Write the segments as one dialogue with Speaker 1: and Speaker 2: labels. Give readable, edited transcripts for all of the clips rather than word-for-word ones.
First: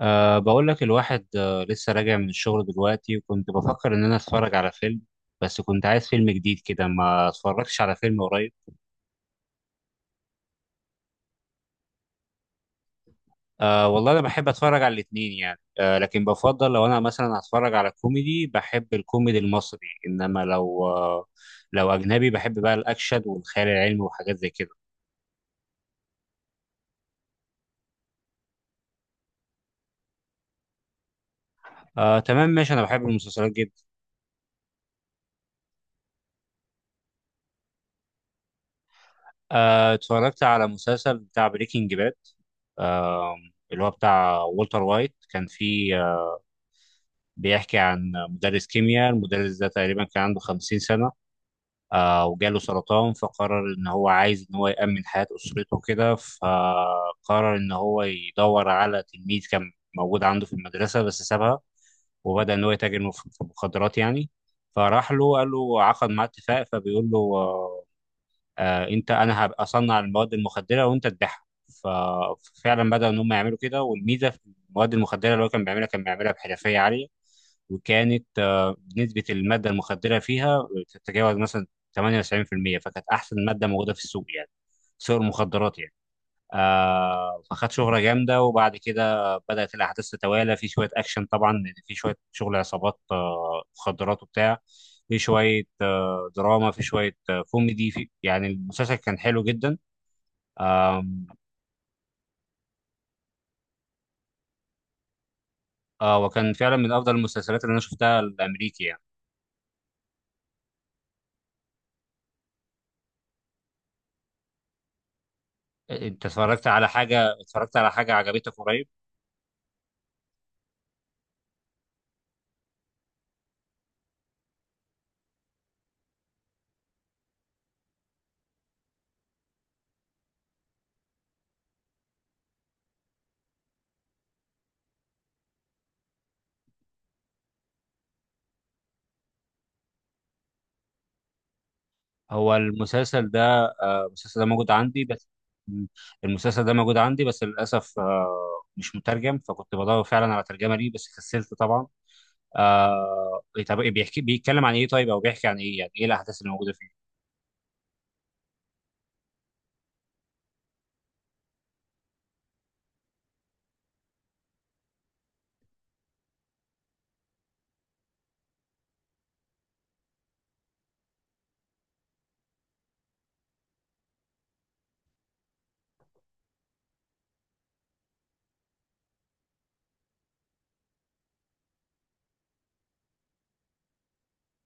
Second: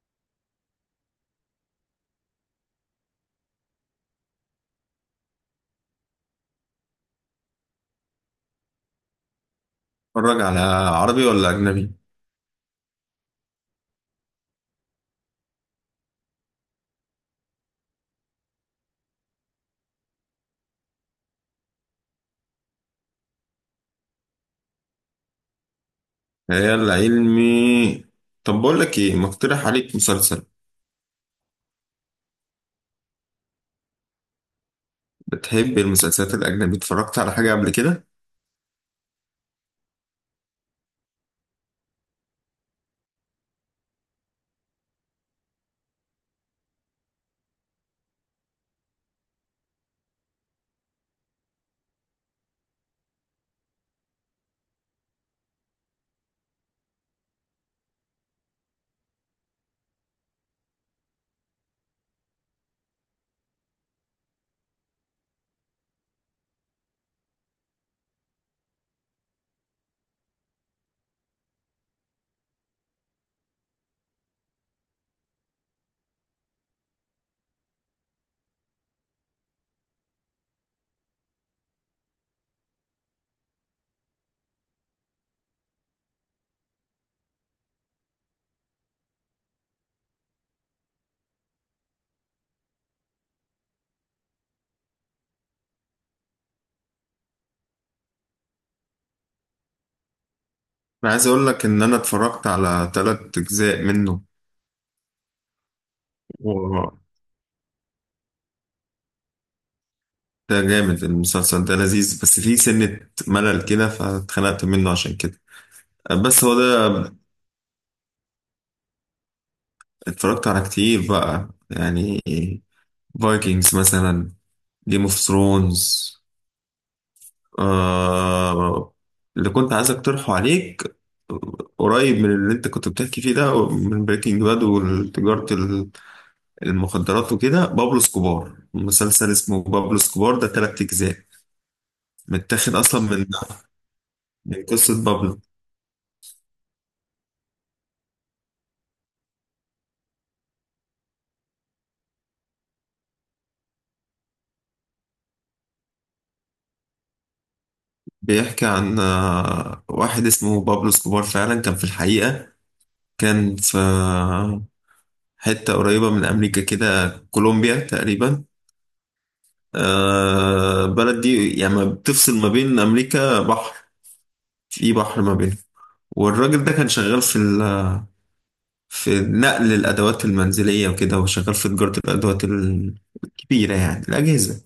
Speaker 1: بقول لك الواحد، لسه راجع من الشغل دلوقتي، وكنت بفكر إن أنا أتفرج على فيلم. بس كنت عايز فيلم جديد كده، ما اتفرجتش على فيلم قريب.
Speaker 2: اتفرج على عربي ولا أجنبي؟
Speaker 1: والله أنا بحب أتفرج على الاتنين يعني، لكن بفضل لو أنا مثلا هتفرج على كوميدي بحب الكوميدي المصري. إنما لو أه لو أجنبي بحب بقى الأكشن والخيال العلمي وحاجات زي كده.
Speaker 2: خيال علمي. طب بقول لك إيه؟ مقترح عليك مسلسل.
Speaker 1: تمام ماشي، أنا بحب المسلسلات جدا.
Speaker 2: بتحب المسلسلات الأجنبي؟ اتفرجت على حاجة قبل كده؟
Speaker 1: اتفرجت على مسلسل بتاع بريكنج باد، آه، اللي هو بتاع والتر وايت. كان فيه، بيحكي عن مدرس كيمياء. المدرس ده تقريبا كان عنده 50 سنة، وجاله سرطان. فقرر إن هو عايز إن هو يأمن حياة أسرته كده، فقرر إن هو يدور على تلميذ كان موجود عنده في المدرسة بس سابها، وبدأ إن هو يتاجر في المخدرات يعني. فراح له قال له، عقد معاه اتفاق، فبيقول له: آه انت انا هبقى اصنع المواد المخدره وانت تبيعها. ف- ففعلا بداوا ان هم يعملوا كده. والميزه في المواد المخدره اللي هو كان بيعملها بحرفيه عاليه. وكانت نسبه الماده المخدره فيها تتجاوز مثلا 98%، فكانت احسن ماده موجوده في السوق يعني، سوق المخدرات يعني. فخد شهرة جامدة، وبعد كده بدأت الأحداث تتوالى. في شوية أكشن طبعا لأن في شوية شغل عصابات، مخدرات وبتاع، في شوية دراما، في شوية كوميدي. في يعني المسلسل كان حلو جدا.
Speaker 2: أنا
Speaker 1: آم،
Speaker 2: عايز أقول لك إن أنا اتفرجت على تلات أجزاء منه.
Speaker 1: آه وكان فعلا من
Speaker 2: و-
Speaker 1: أفضل المسلسلات اللي أنا شفتها الأمريكي يعني.
Speaker 2: ده جامد، المسلسل ده لذيذ، بس فيه سنة ملل كده فاتخنقت منه عشان كده.
Speaker 1: أنت
Speaker 2: بس هو
Speaker 1: اتفرجت على
Speaker 2: ده،
Speaker 1: حاجة، عجبتك قريب؟
Speaker 2: اتفرجت على كتير بقى يعني، فايكنجز مثلا، جيم اوف ثرونز. آه، اللي كنت عايز اقترحه عليك قريب من اللي انت كنت بتحكي فيه ده، من بريكنج باد وتجارة المخدرات وكده، بابلو سكوبار. مسلسل اسمه بابلو سكوبار، ده تلات أجزاء،
Speaker 1: هو
Speaker 2: متاخد أصلا من
Speaker 1: المسلسل ده آه، المسلسل ده موجود عندي
Speaker 2: قصة
Speaker 1: بس.
Speaker 2: بابلو.
Speaker 1: مم. المسلسل ده موجود عندي بس للأسف، مش مترجم. فكنت بدور فعلا على ترجمة ليه بس كسلت طبعا. آه، إيه، طب إيه بيحكي، بيتكلم عن ايه، طيب او بيحكي عن ايه يعني، ايه الأحداث اللي موجودة فيه؟
Speaker 2: بيحكي عن واحد اسمه بابلو سكوبار، فعلا كان في الحقيقة، كان في حتة قريبة من أمريكا كده، كولومبيا تقريبا. البلد دي يعني بتفصل ما بين أمريكا بحر، في بحر ما بينهم. والراجل ده كان شغال في في نقل الأدوات المنزلية وكده، وشغال في تجارة الأدوات الكبيرة، يعني الأجهزة.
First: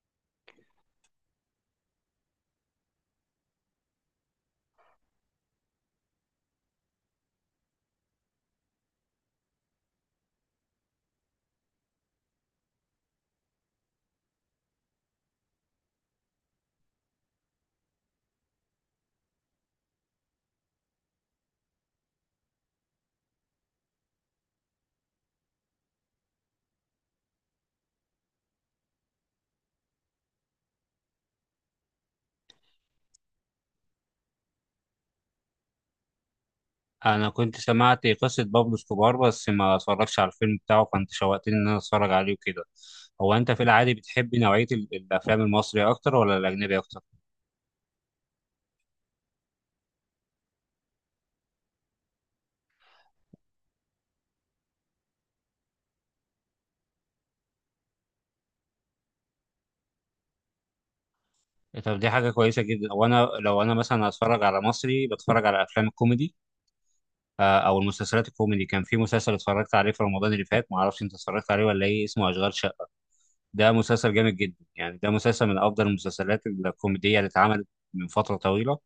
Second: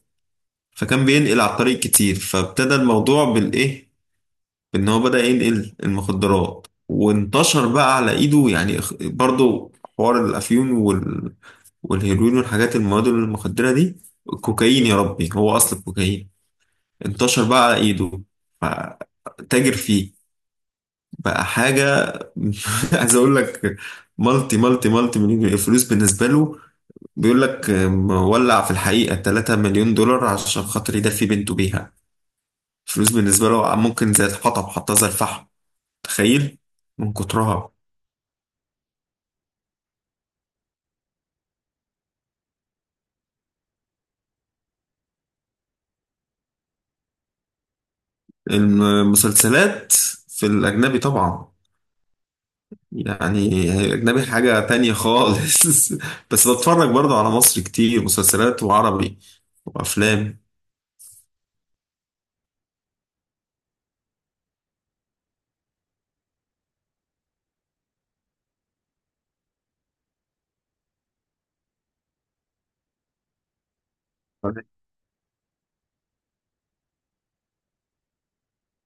Speaker 2: فكان بينقل على الطريق كتير. فابتدى الموضوع بالإيه؟ بإن هو بدأ ينقل المخدرات، وانتشر بقى على إيده، يعني برضو حوار الأفيون والهيروين والحاجات المواد المخدرة دي، الكوكايين. يا ربي، هو أصل الكوكايين انتشر بقى على إيده، فتاجر فيه، بقى حاجة. عايز أقول لك مالتي مليون، فلوس بالنسبة له. بيقول لك مولع في الحقيقة 3 مليون دولار عشان خاطر يدفي بنته بيها. فلوس بالنسبة له ممكن زي الحطب، حطها زي الفحم. تخيل من
Speaker 1: انا كنت
Speaker 2: كترها.
Speaker 1: سمعت قصة بابلو اسكوبار بس ما اتفرجتش على الفيلم بتاعه، فانت شوقتني ان انا اتفرج عليه وكده. هو انت في العادي بتحب نوعية الافلام المصري اكتر ولا الاجنبي اكتر؟
Speaker 2: المسلسلات في الأجنبي طبعا، يعني الأجنبي حاجة تانية خالص. بس بتفرج برضه على مصر كتير، مسلسلات وعربي وأفلام.
Speaker 1: طب دي حاجة كويسة جدا، وانا لو انا مثلا هتفرج على مصري بتفرج على افلام الكوميدي، او المسلسلات الكوميدي. كان في مسلسل اتفرجت عليه في رمضان اللي فات، ما اعرفش انت اتفرجت عليه ولا ايه، اسمه اشغال شقه. ده مسلسل جامد جدا يعني، ده مسلسل من افضل المسلسلات الكوميديه اللي اتعملت من فتره طويله.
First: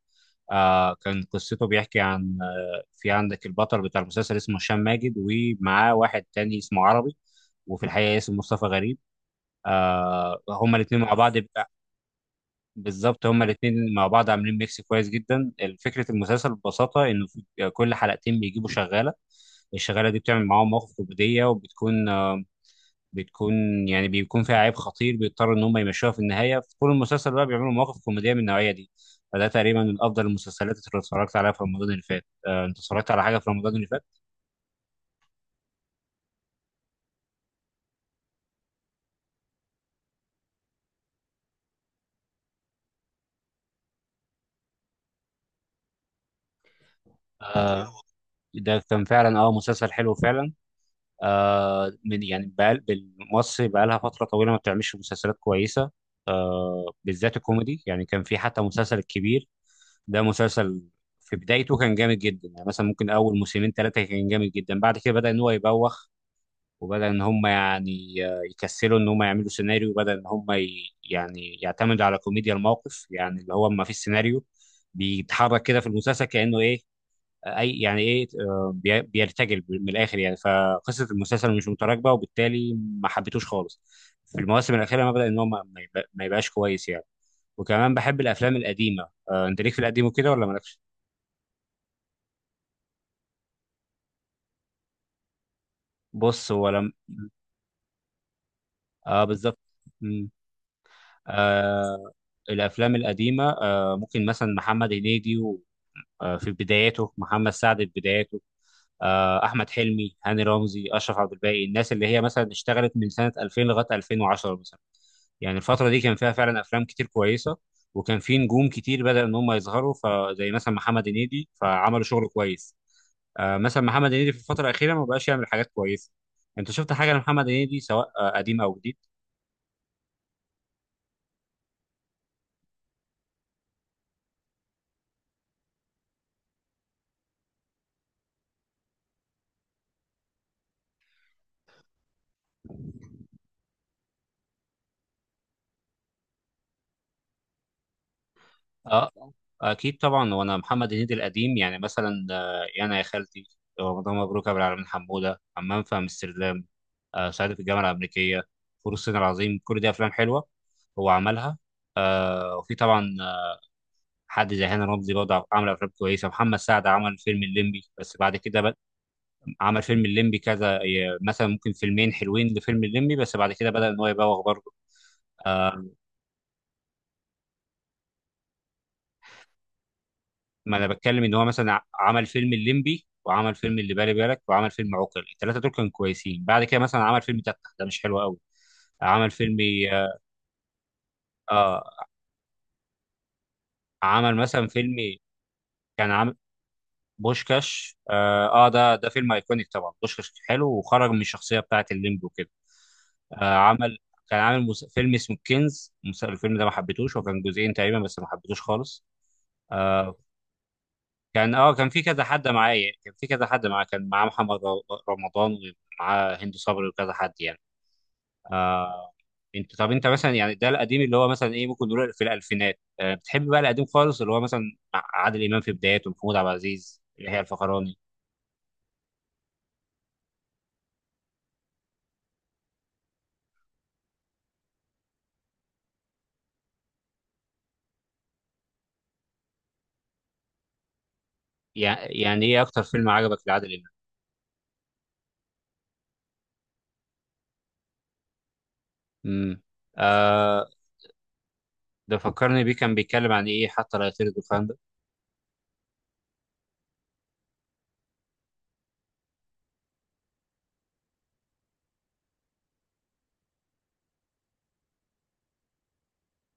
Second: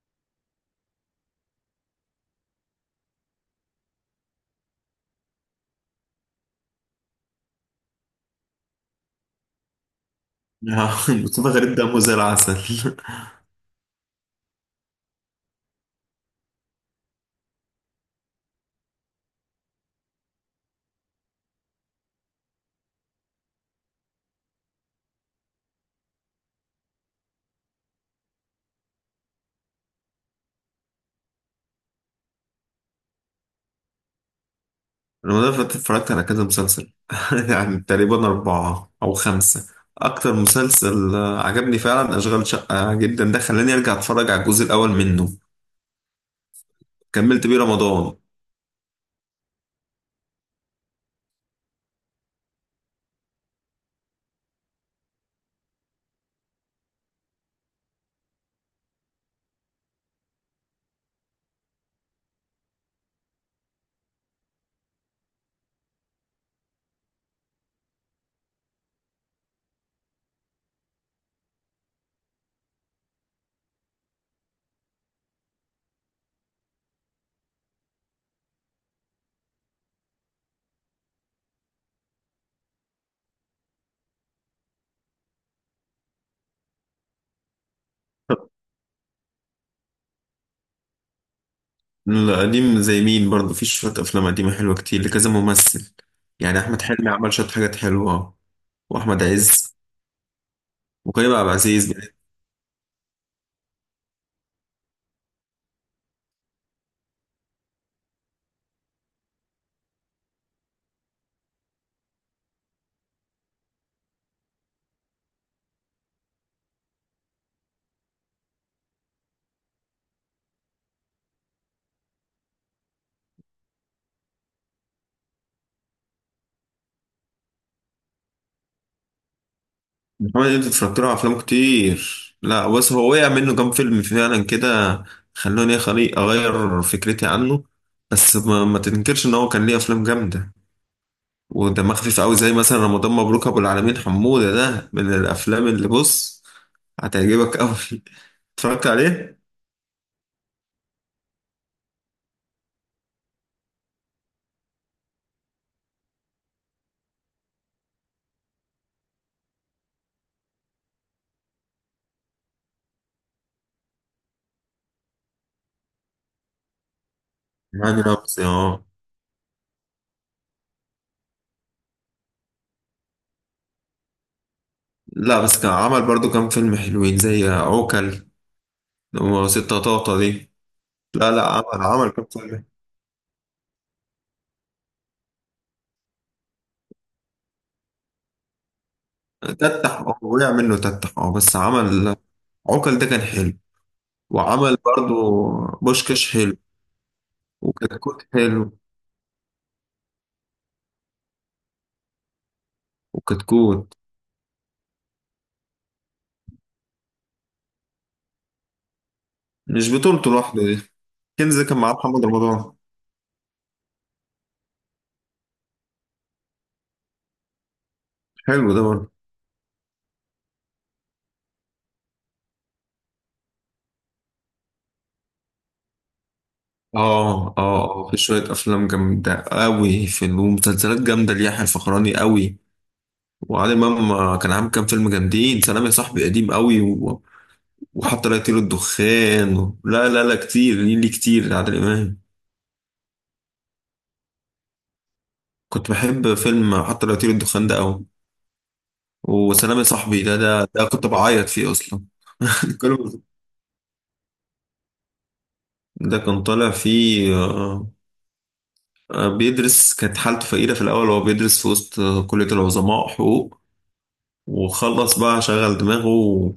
Speaker 1: كان قصته بيحكي عن، في عندك البطل بتاع المسلسل اسمه هشام ماجد، ومعاه واحد تاني اسمه عربي، وفي الحقيقة اسمه مصطفى غريب. هما الاتنين مع بعض.
Speaker 2: مصطفى غريب دمه زي العسل.
Speaker 1: بالظبط، هما الاثنين مع بعض عاملين ميكس كويس جدا. فكره المسلسل ببساطه، انه في كل حلقتين بيجيبوا شغاله. الشغاله دي بتعمل معاهم مواقف كوميديه، وبتكون بتكون يعني بيكون فيها عيب خطير بيضطروا ان هم يمشوها في النهايه. في طول المسلسل بقى بيعملوا مواقف كوميديه من النوعيه دي. فده تقريبا من افضل المسلسلات اللي اتفرجت عليها في رمضان اللي فات. انت اتفرجت على حاجه في رمضان اللي فات؟
Speaker 2: رمضان اللي فات اتفرجت على كذا مسلسل، يعني تقريبا أربعة أو خمسة. أكتر مسلسل عجبني فعلا أشغال شقة جدا، ده خلاني أرجع أتفرج على الجزء الأول منه، كملت بيه
Speaker 1: آه،
Speaker 2: رمضان.
Speaker 1: ده كان فعلا مسلسل حلو فعلا. من يعني بقال، مصر بقى لها فترة طويلة ما بتعملش مسلسلات كويسة، بالذات الكوميدي يعني. كان في حتى مسلسل الكبير، ده مسلسل في بدايته كان جامد جدا يعني. مثلا ممكن أول موسمين ثلاثة كان جامد جدا، بعد كده بدأ إن هو يبوخ، وبدأ إن هم يعني يكسلوا إن هم يعملوا سيناريو. وبدأ إن هم يعني يعتمدوا على كوميديا الموقف، يعني اللي هو ما فيش سيناريو. بيتحرك كده في المسلسل كأنه إيه، اي يعني ايه، بيرتجل من الاخر يعني. فقصه المسلسل مش متراكبه، وبالتالي ما حبيتوش خالص. في المواسم الاخيره ما بدا ان هو ما يبقاش كويس يعني. وكمان بحب الافلام القديمه. انت ليك في القديم وكده ولا مالكش؟
Speaker 2: القديم زي مين؟ برضه في شوية أفلام قديمة حلوة كتير لكذا ممثل.
Speaker 1: بص
Speaker 2: يعني
Speaker 1: هو
Speaker 2: أحمد
Speaker 1: لم.
Speaker 2: حلمي عمل شوية حاجات حلوة، وأحمد
Speaker 1: اه بالظبط.
Speaker 2: عز،
Speaker 1: مم.
Speaker 2: وكريم عبد
Speaker 1: آه
Speaker 2: العزيز.
Speaker 1: الافلام القديمه، ممكن مثلا محمد هنيدي في بداياته، محمد سعد في بداياته، احمد حلمي، هاني رمزي، اشرف عبد الباقي. الناس اللي هي مثلا اشتغلت من سنه 2000 لغايه 2010 مثلا، يعني الفتره دي كان فيها فعلا افلام كتير كويسه. وكان في نجوم كتير بدأ ان هم يظهروا، فزي مثلا محمد هنيدي فعملوا شغل كويس. مثلا محمد هنيدي في الفتره الاخيره ما بقاش يعمل حاجات كويسه. انت شفت حاجه لمحمد هنيدي سواء قديم او
Speaker 2: محمد، انت اتفرجت له على افلام كتير؟ لا، بس هو وقع منه كام فيلم فعلا كده، خلوني اغير فكرتي عنه. بس ما تنكرش ان هو كان ليه افلام جامده ودمها خفيف قوي، زي مثلا رمضان مبروك ابو العالمين حموده، ده من الافلام اللي بص، هتعجبك قوي. اتفرجت
Speaker 1: جديد؟
Speaker 2: عليه؟
Speaker 1: اكيد طبعا، وانا محمد هنيدي القديم يعني مثلا، يا انا يا خالتي، رمضان مبروك يا ابو العالمين حموده، حمام في امستردام، صعيدي في الجامعه الامريكيه، فول الصين العظيم، كل دي افلام حلوه هو عملها. وفي طبعا، حد زي هاني رمزي برضه عمل افلام كويسه. محمد سعد عمل فيلم الليمبي،
Speaker 2: يعني
Speaker 1: بس بعد
Speaker 2: نفسي
Speaker 1: كده
Speaker 2: اه.
Speaker 1: عمل فيلم الليمبي كذا مثلا ممكن فيلمين حلوين لفيلم الليمبي، بس بعد كده بدأ ان هو يبوغ برضه.
Speaker 2: لا، بس كان
Speaker 1: آه،
Speaker 2: عمل برضو كام فيلم حلوين، زي عوكل وستة طاطا دي.
Speaker 1: ما انا بتكلم
Speaker 2: لا
Speaker 1: ان هو
Speaker 2: لا،
Speaker 1: مثلا
Speaker 2: عمل كام
Speaker 1: عمل فيلم
Speaker 2: فيلم،
Speaker 1: الليمبي، وعمل فيلم اللي بالي بالك، وعمل فيلم عوكل، الثلاثه دول كانوا كويسين. بعد كده مثلا عمل فيلم تفتح، ده مش حلو قوي. عمل فيلم
Speaker 2: تتح اه، وقع منه تتح اه، بس
Speaker 1: اه
Speaker 2: عمل عوكل ده كان حلو،
Speaker 1: عمل مثلا
Speaker 2: وعمل
Speaker 1: فيلم
Speaker 2: برضو
Speaker 1: كان
Speaker 2: بوشكاش
Speaker 1: عامل
Speaker 2: حلو،
Speaker 1: بوشكاش،
Speaker 2: وكتكوت
Speaker 1: اه, آه
Speaker 2: حلو.
Speaker 1: ده ده فيلم ايكونيك طبعا. بوشكاش حلو وخرج من الشخصيه بتاعت الليمبي وكده. آه
Speaker 2: وكتكوت
Speaker 1: عمل كان عامل فيلم اسمه كنز، الفيلم ده ما حبيتوش، وكان جزئين تقريبا بس ما حبيتوش خالص.
Speaker 2: مش
Speaker 1: آه،
Speaker 2: بطولته لوحده دي.
Speaker 1: كان
Speaker 2: كنز
Speaker 1: اه
Speaker 2: كان
Speaker 1: كان
Speaker 2: معاه
Speaker 1: في كذا
Speaker 2: محمد
Speaker 1: حد
Speaker 2: رمضان.
Speaker 1: معايا، كان في كذا حد معاه كان معاه محمد رمضان، ومعاه هند صبري وكذا حد يعني.
Speaker 2: حلو ده برضه.
Speaker 1: آه انت طب انت مثلا يعني، ده القديم اللي هو مثلا ايه، ممكن نقول في الالفينات. بتحب بقى القديم خالص، اللي هو مثلا مع عادل امام في بداياته ومحمود عبد العزيز اللي هي
Speaker 2: اه، اه،
Speaker 1: الفخراني؟
Speaker 2: اه، في شوية أفلام جامدة أوي، في ومسلسلات جامدة ليحيى الفخراني أوي. وعادل إمام كان عامل كام فيلم جامدين، سلام يا صاحبي قديم أوي، وحتى لا يطير الدخان، لا لا لا، كتير ليه، كتير عادل إمام.
Speaker 1: يعني ايه اكتر فيلم عجبك لعادل امام؟
Speaker 2: كنت بحب فيلم حتى لا يطير الدخان ده أوي،
Speaker 1: امم
Speaker 2: وسلام يا صاحبي ده،
Speaker 1: آه
Speaker 2: ده كنت بعيط فيه أصلا.
Speaker 1: ده فكرني بيه، كان
Speaker 2: الفيلم
Speaker 1: بيتكلم عن ايه حتى لا يطير الدخان ده؟
Speaker 2: ده كان طالع فيه بيدرس، كانت حالته فقيرة في الأول، هو بيدرس في وسط كلية العظماء، حقوق، وخلص بقى شغل دماغه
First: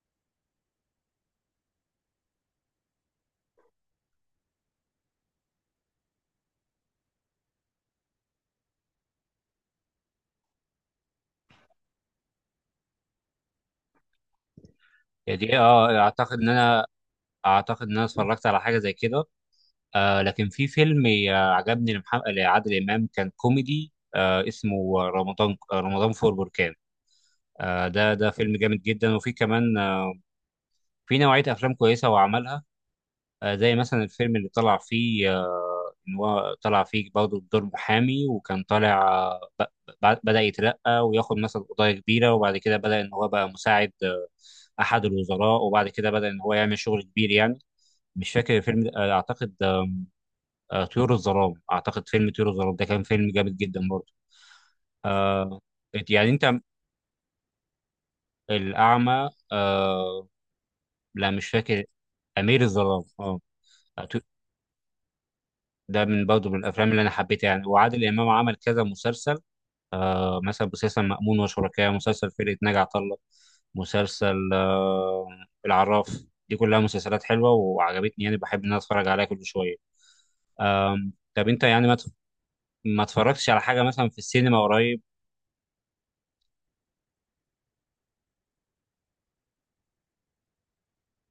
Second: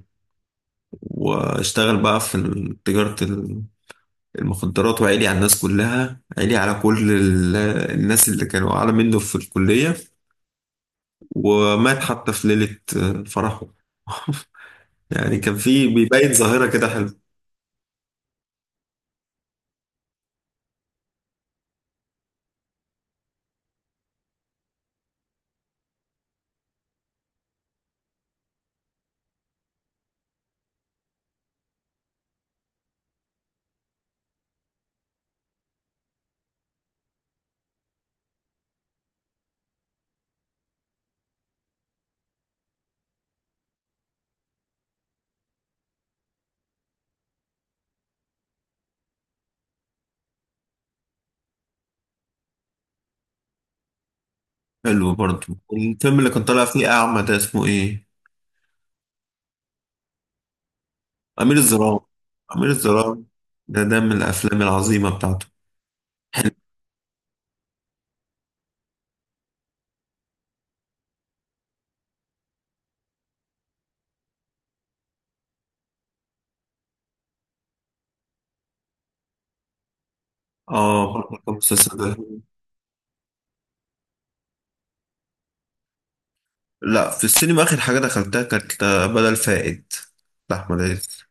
Speaker 2: واشتغل بقى في تجارة المخدرات، وعلي على الناس كلها، علي على كل الناس اللي كانوا أعلى منه في الكلية، ومات حتى في ليلة فرحه.
Speaker 1: يعني
Speaker 2: يعني كان
Speaker 1: دي
Speaker 2: فيه بيبين
Speaker 1: اعتقد ان
Speaker 2: ظاهرة
Speaker 1: انا،
Speaker 2: كده حلو.
Speaker 1: اتفرجت على حاجه زي كده. لكن في فيلم عجبني لعادل إمام كان كوميدي، اسمه رمضان فور بركان. ده فيلم جامد جدا. وفي كمان في نوعية أفلام كويسة هو عملها، زي مثلا الفيلم اللي طلع فيه، إن هو طلع فيه برضه بدور محامي، وكان طالع بدأ يترقى وياخد مثلا قضايا كبيرة. وبعد كده بدأ إن هو بقى مساعد أحد الوزراء، وبعد كده بدأ إن هو يعمل شغل كبير يعني. مش فاكر الفيلم ده، أعتقد طيور الظلام. اعتقد فيلم طيور الظلام ده كان فيلم جامد جدا برضه.
Speaker 2: حلو برضه
Speaker 1: آه
Speaker 2: الفيلم اللي
Speaker 1: يعني
Speaker 2: كان
Speaker 1: انت،
Speaker 2: طالع فيه أعمى، ده اسمه إيه؟
Speaker 1: الاعمى، لا مش
Speaker 2: أمير
Speaker 1: فاكر.
Speaker 2: الظلام.
Speaker 1: امير
Speaker 2: أمير
Speaker 1: الظلام،
Speaker 2: الظلام
Speaker 1: اه.
Speaker 2: ده، ده من
Speaker 1: تو-
Speaker 2: الأفلام العظيمة بتاعته.
Speaker 1: ده من برضه
Speaker 2: حلو،
Speaker 1: من الافلام اللي انا حبيتها يعني. وعادل امام عمل كذا مسلسل، مثلا مسلسل مأمون وشركاه، مسلسل فرقة ناجي عطا الله، مسلسل العراف. دي كلها مسلسلات حلوه وعجبتني يعني، بحب ان انا اتفرج عليها كل شويه.
Speaker 2: آه برضه
Speaker 1: طب
Speaker 2: كان
Speaker 1: انت يعني
Speaker 2: مسلسل ده.
Speaker 1: ما اتفرجتش على حاجه مثلا في السينما قريب؟
Speaker 2: لا، في السينما آخر حاجة دخلتها كانت بدل فائد لأحمد عز.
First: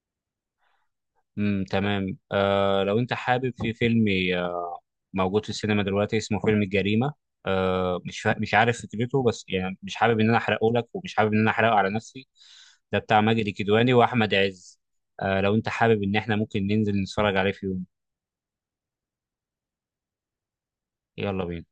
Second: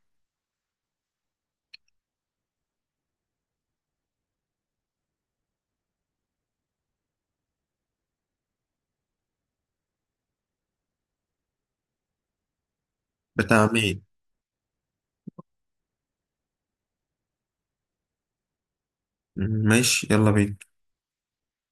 Speaker 1: امم، تمام. لو انت حابب، في فيلم آه، موجود في السينما دلوقتي اسمه فيلم الجريمة، مش مش عارف فكرته، بس يعني مش حابب ان انا احرقه لك، ومش حابب ان انا احرقه على نفسي. ده بتاع ماجد
Speaker 2: بتاع
Speaker 1: الكدواني
Speaker 2: مين؟
Speaker 1: واحمد عز. لو انت حابب، ان احنا ممكن ننزل نتفرج عليه في يوم.
Speaker 2: ماشي، يلا بينا.
Speaker 1: يلا بينا.